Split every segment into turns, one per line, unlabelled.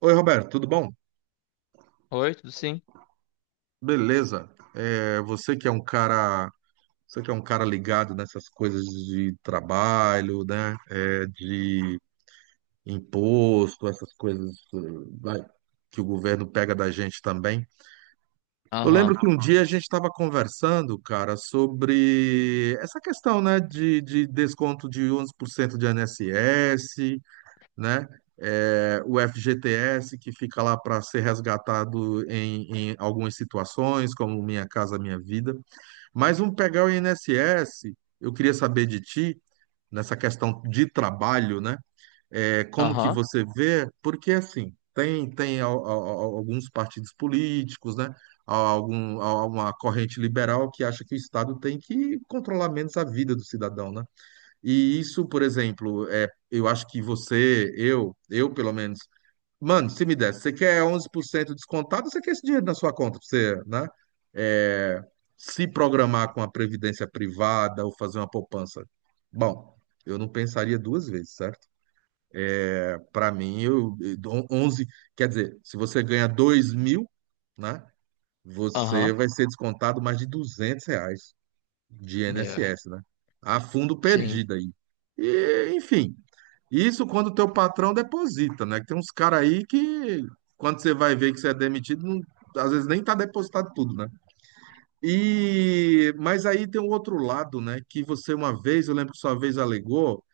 Oi, Roberto, tudo bom?
Oi, tudo sim?
Beleza. É, você que é um cara ligado nessas coisas de trabalho, né? É, de imposto, essas coisas, vai, que o governo pega da gente também. Eu lembro
Aham,
que um dia a gente estava conversando, cara, sobre essa questão, né, de desconto de 11% de INSS, né? É, o FGTS, que fica lá para ser resgatado em algumas situações, como Minha Casa Minha Vida. Mas vamos pegar o INSS, eu queria saber de ti, nessa questão de trabalho, né? É, como que
aham,
você vê? Porque, assim, tem alguns partidos políticos, né? Algum, uma corrente liberal que acha que o Estado tem que controlar menos a vida do cidadão, né? E isso, por exemplo, é, eu acho que você, eu pelo menos, mano, se me desse, você quer 11% descontado, você quer esse dinheiro na sua conta pra você, né? É, se programar com a previdência privada ou fazer uma poupança. Bom, eu não pensaria duas vezes, certo? Para mim, 11, quer dizer, se você ganha 2.000, né? Você
aham.
vai ser descontado mais de R$ 200 de
Yeah.
INSS, né? A fundo
Sim,
perdido aí. E, enfim, isso quando o teu patrão deposita, né? Que tem uns caras aí que, quando você vai ver que você é demitido, às vezes nem tá depositado tudo, né? E, mas aí tem um outro lado, né? Que você uma vez, eu lembro que sua vez alegou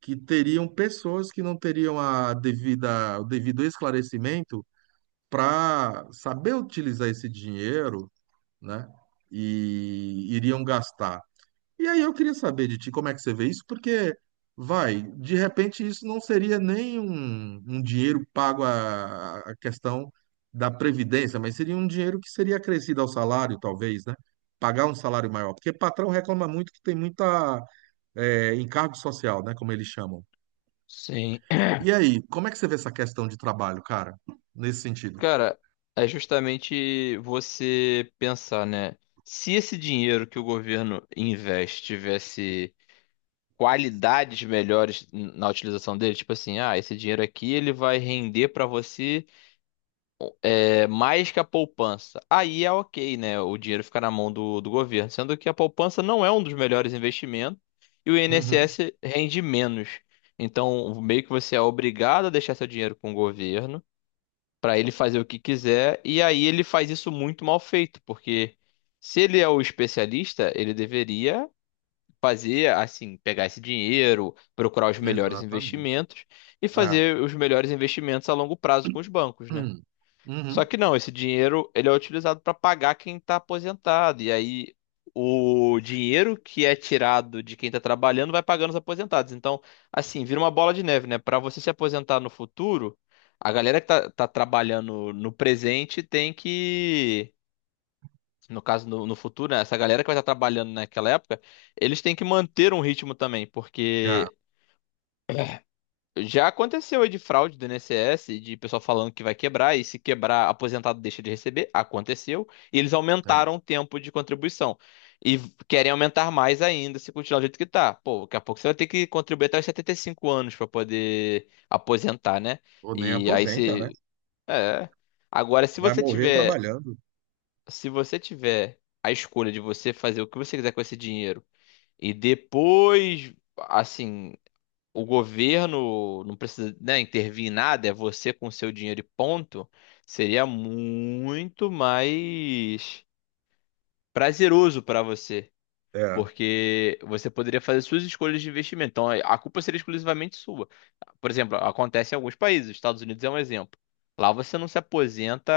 que teriam pessoas que não teriam a devida, o devido esclarecimento para saber utilizar esse dinheiro, né? E iriam gastar. E aí eu queria saber de ti como é que você vê isso, porque vai, de repente isso não seria nem um, um dinheiro pago à, à questão da previdência, mas seria um dinheiro que seria acrescido ao salário, talvez, né? Pagar um salário maior, porque patrão reclama muito que tem muita encargo social, né? Como eles chamam.
sim.
E aí, como é que você vê essa questão de trabalho, cara, nesse sentido?
Cara, é justamente você pensar, né? Se esse dinheiro que o governo investe tivesse qualidades melhores na utilização dele, tipo assim, ah, esse dinheiro aqui ele vai render pra você. É mais que a poupança. Aí é ok, né? O dinheiro fica na mão do governo. Sendo que a poupança não é um dos melhores investimentos e o
Uhum,
INSS rende menos. Então, meio que você é obrigado a deixar seu dinheiro com o governo para ele fazer o que quiser. E aí ele faz isso muito mal feito, porque se ele é o especialista, ele deveria fazer assim, pegar esse dinheiro, procurar os melhores
exatamente.
investimentos e
É.
fazer os melhores investimentos a longo prazo com os bancos, né?
Hum,
Só
Uhum.
que não, esse dinheiro ele é utilizado para pagar quem está aposentado. E aí o dinheiro que é tirado de quem está trabalhando vai pagando os aposentados. Então, assim, vira uma bola de neve, né? Para você se aposentar no futuro, a galera que tá trabalhando no presente tem que. No caso, no futuro, né? Essa galera que vai estar trabalhando naquela época, eles têm que manter um ritmo também,
É,
porque já aconteceu aí de fraude do INSS, de pessoal falando que vai quebrar, e se quebrar, aposentado deixa de receber. Aconteceu. E eles
é.
aumentaram o tempo de contribuição. E querem aumentar mais ainda se continuar do jeito que tá. Pô, daqui a pouco você vai ter que contribuir até os 75 anos para poder aposentar, né?
Ou nem
E aí
aposenta, né?
se. É. Agora, se
Vai
você
morrer
tiver.
trabalhando.
Se você tiver a escolha de você fazer o que você quiser com esse dinheiro e depois, assim, o governo não precisa, né, intervir em nada, é você com seu dinheiro e ponto, seria muito mais prazeroso para você.
É.
Porque você poderia fazer suas escolhas de investimento. Então, a culpa seria exclusivamente sua. Por exemplo, acontece em alguns países, Estados Unidos é um exemplo. Lá você não se aposenta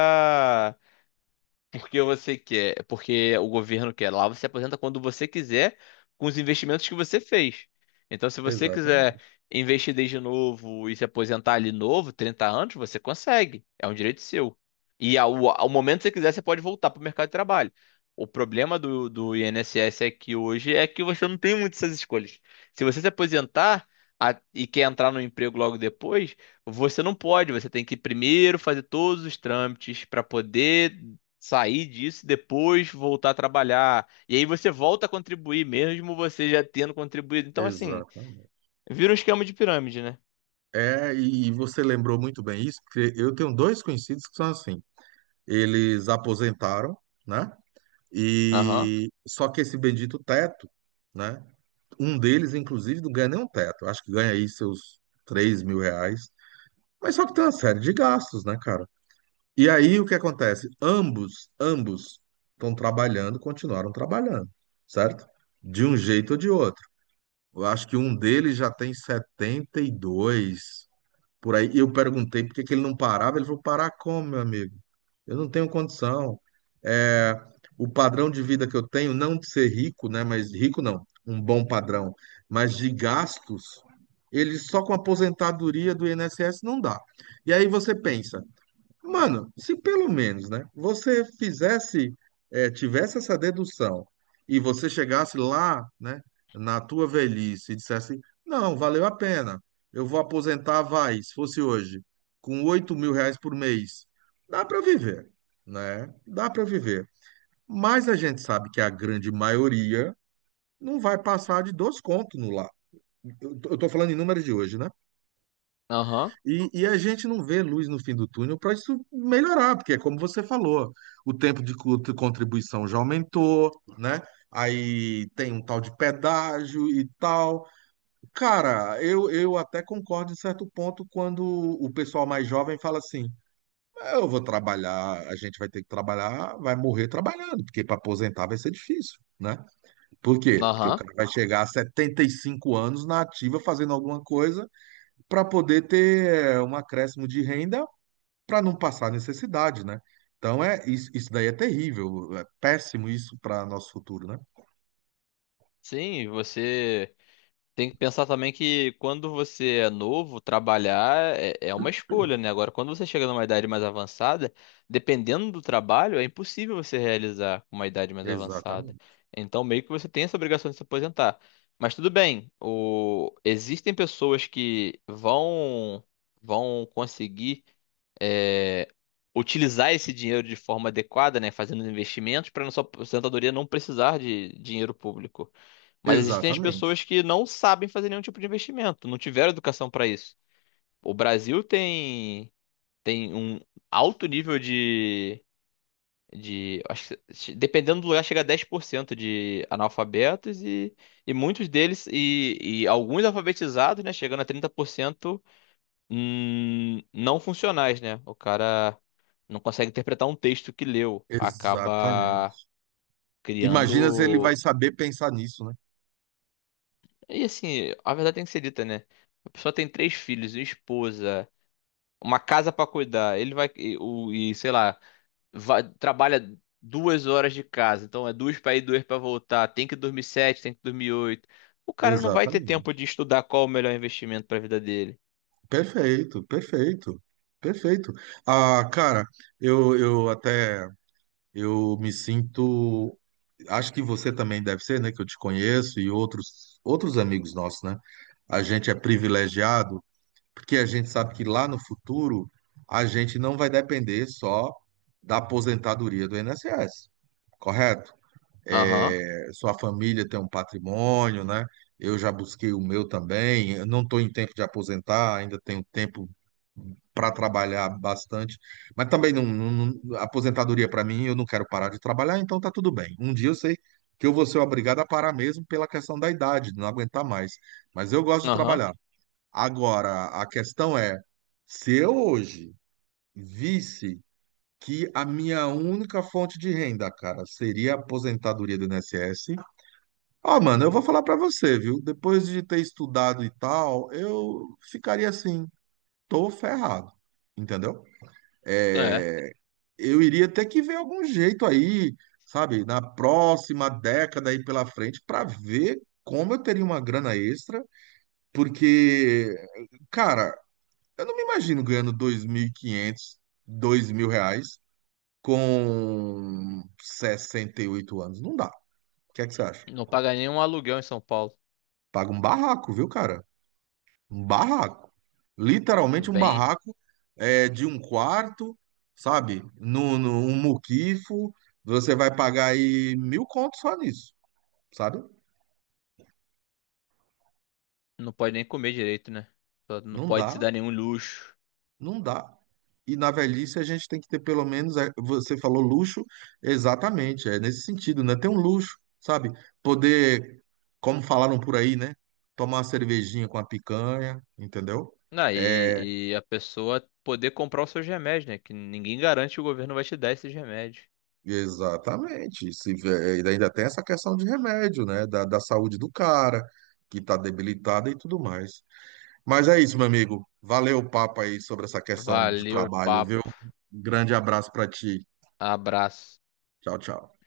porque você quer, porque o governo quer. Lá você se aposenta quando você quiser, com os investimentos que você fez. Então, se você quiser
Exatamente,
investir desde novo e se aposentar ali novo, 30 anos, você consegue. É um direito seu. E ao momento que você quiser, você pode voltar para o mercado de trabalho. O problema do INSS é que hoje é que você não tem muitas essas escolhas. Se você se aposentar e quer entrar no emprego logo depois, você não pode, você tem que primeiro fazer todos os trâmites para poder sair disso e depois voltar a trabalhar. E aí você volta a contribuir, mesmo você já tendo contribuído. Então, assim,
exatamente.
vira um esquema de pirâmide, né?
É, e você lembrou muito bem isso, porque eu tenho dois conhecidos que são assim. Eles aposentaram, né?
Aham,
E só que esse bendito teto, né? Um deles, inclusive, não ganha nem um teto. Acho que ganha aí seus R$ 3.000. Mas só que tem uma série de gastos, né, cara? E aí o que acontece? Ambos, ambos estão trabalhando, continuaram trabalhando, certo? De um jeito ou de outro. Eu acho que um deles já tem 72 por aí. E eu perguntei por que que ele não parava. Ele falou, parar como, meu amigo? Eu não tenho condição. É, o padrão de vida que eu tenho, não de ser rico, né? Mas rico não, um bom padrão. Mas de gastos, ele só com a aposentadoria do INSS não dá. E aí você pensa, mano, se pelo menos, né, você fizesse, tivesse essa dedução e você chegasse lá, né, na tua velhice e dissesse, não, valeu a pena, eu vou aposentar, vai, se fosse hoje, com R$ 8.000 por mês, dá para viver, né? Dá para viver. Mas a gente sabe que a grande maioria não vai passar de dois contos no lá. Eu tô falando em números de hoje, né?
aham,
E a gente não vê luz no fim do túnel para isso melhorar, porque é como você falou, o tempo de de contribuição já aumentou, né? Aí tem um tal de pedágio e tal. Cara, eu até concordo em certo ponto quando o pessoal mais jovem fala assim: eu vou trabalhar, a gente vai ter que trabalhar, vai morrer trabalhando, porque para aposentar vai ser difícil, né? Por quê? Porque o
aham.
cara vai chegar a 75 anos na ativa fazendo alguma coisa para poder ter um acréscimo de renda para não passar necessidade, né? Então é isso, isso daí é terrível, é péssimo isso para nosso futuro, né?
Sim, você. Tem que pensar também que quando você é novo, trabalhar é, é uma escolha, né? Agora, quando você chega numa idade mais avançada, dependendo do trabalho, é impossível você realizar com uma idade mais avançada.
Exatamente.
Então, meio que você tem essa obrigação de se aposentar. Mas tudo bem, existem pessoas que vão, conseguir é, utilizar esse dinheiro de forma adequada, né, fazendo investimentos para nossa aposentadoria não precisar de dinheiro público. Mas existem as
Exatamente.
pessoas que não sabem fazer nenhum tipo de investimento, não tiveram educação para isso. O Brasil tem um alto nível de acho que, dependendo do lugar chega a 10% de analfabetos e muitos deles e alguns alfabetizados, né, chegando a 30% não funcionais, né? O cara não consegue interpretar um texto que leu, acaba
Exatamente. Imagina se ele vai
criando.
saber pensar nisso, né?
E assim, a verdade tem que ser dita, né? A pessoa tem três filhos, uma esposa, uma casa pra cuidar. Ele vai sei lá, trabalha 2 horas de casa, então é duas pra ir, duas pra voltar. Tem que dormir sete, tem que dormir oito. O cara não vai ter tempo
Exatamente.
de estudar qual o melhor investimento pra vida dele.
Perfeito, perfeito, perfeito. Ah, cara, eu, eu até eu me sinto. Acho que você também deve ser, né? Que eu te conheço e outros amigos nossos, né? A gente é privilegiado porque a gente sabe que lá no futuro a gente não vai depender só da aposentadoria do INSS, correto?
Aham,
É, sua família tem um patrimônio, né? Eu já busquei o meu também. Eu não estou em tempo de aposentar, ainda tenho tempo para trabalhar bastante, mas também aposentadoria para mim, eu não quero parar de trabalhar, então tá tudo bem. Um dia eu sei que eu vou ser obrigado a parar mesmo pela questão da idade, de não aguentar mais, mas eu gosto de
aham,
trabalhar. Agora, a questão é, se eu hoje visse que a minha única fonte de renda, cara, seria a aposentadoria do INSS, ó, mano, eu vou falar pra você, viu? Depois de ter estudado e tal, eu ficaria assim, tô ferrado, entendeu?
é.
É, eu iria ter que ver algum jeito aí, sabe, na próxima década aí pela frente, pra ver como eu teria uma grana extra, porque cara, eu não me imagino ganhando 2.500, R$ 2.000 com 68 anos. Não dá. O que é que você acha?
Não paga nenhum aluguel em São Paulo.
Paga um barraco, viu, cara? Um barraco. Literalmente um
Bem,
barraco é, de um quarto, sabe? No, no, um muquifo. Você vai pagar aí mil contos só nisso, sabe?
não pode nem comer direito, né? Só não
Não
pode
dá,
se dar nenhum luxo.
não dá. E na velhice a gente tem que ter pelo menos, é, você falou luxo, exatamente, é nesse sentido, né? Ter um luxo, sabe? Poder, como falaram por aí, né? Tomar uma cervejinha com a picanha, entendeu?
Ah,
É,
e a pessoa poder comprar os seus remédios, né? Que ninguém garante que o governo vai te dar esses remédios.
exatamente. Se, vê- é, e ainda tem essa questão de remédio, né? Da saúde do cara, que tá debilitada e tudo mais. Mas é isso, meu amigo. Valeu o papo aí sobre essa questão de
Valeu,
trabalho, viu?
papo.
Grande abraço pra ti.
Abraço.
Tchau, tchau.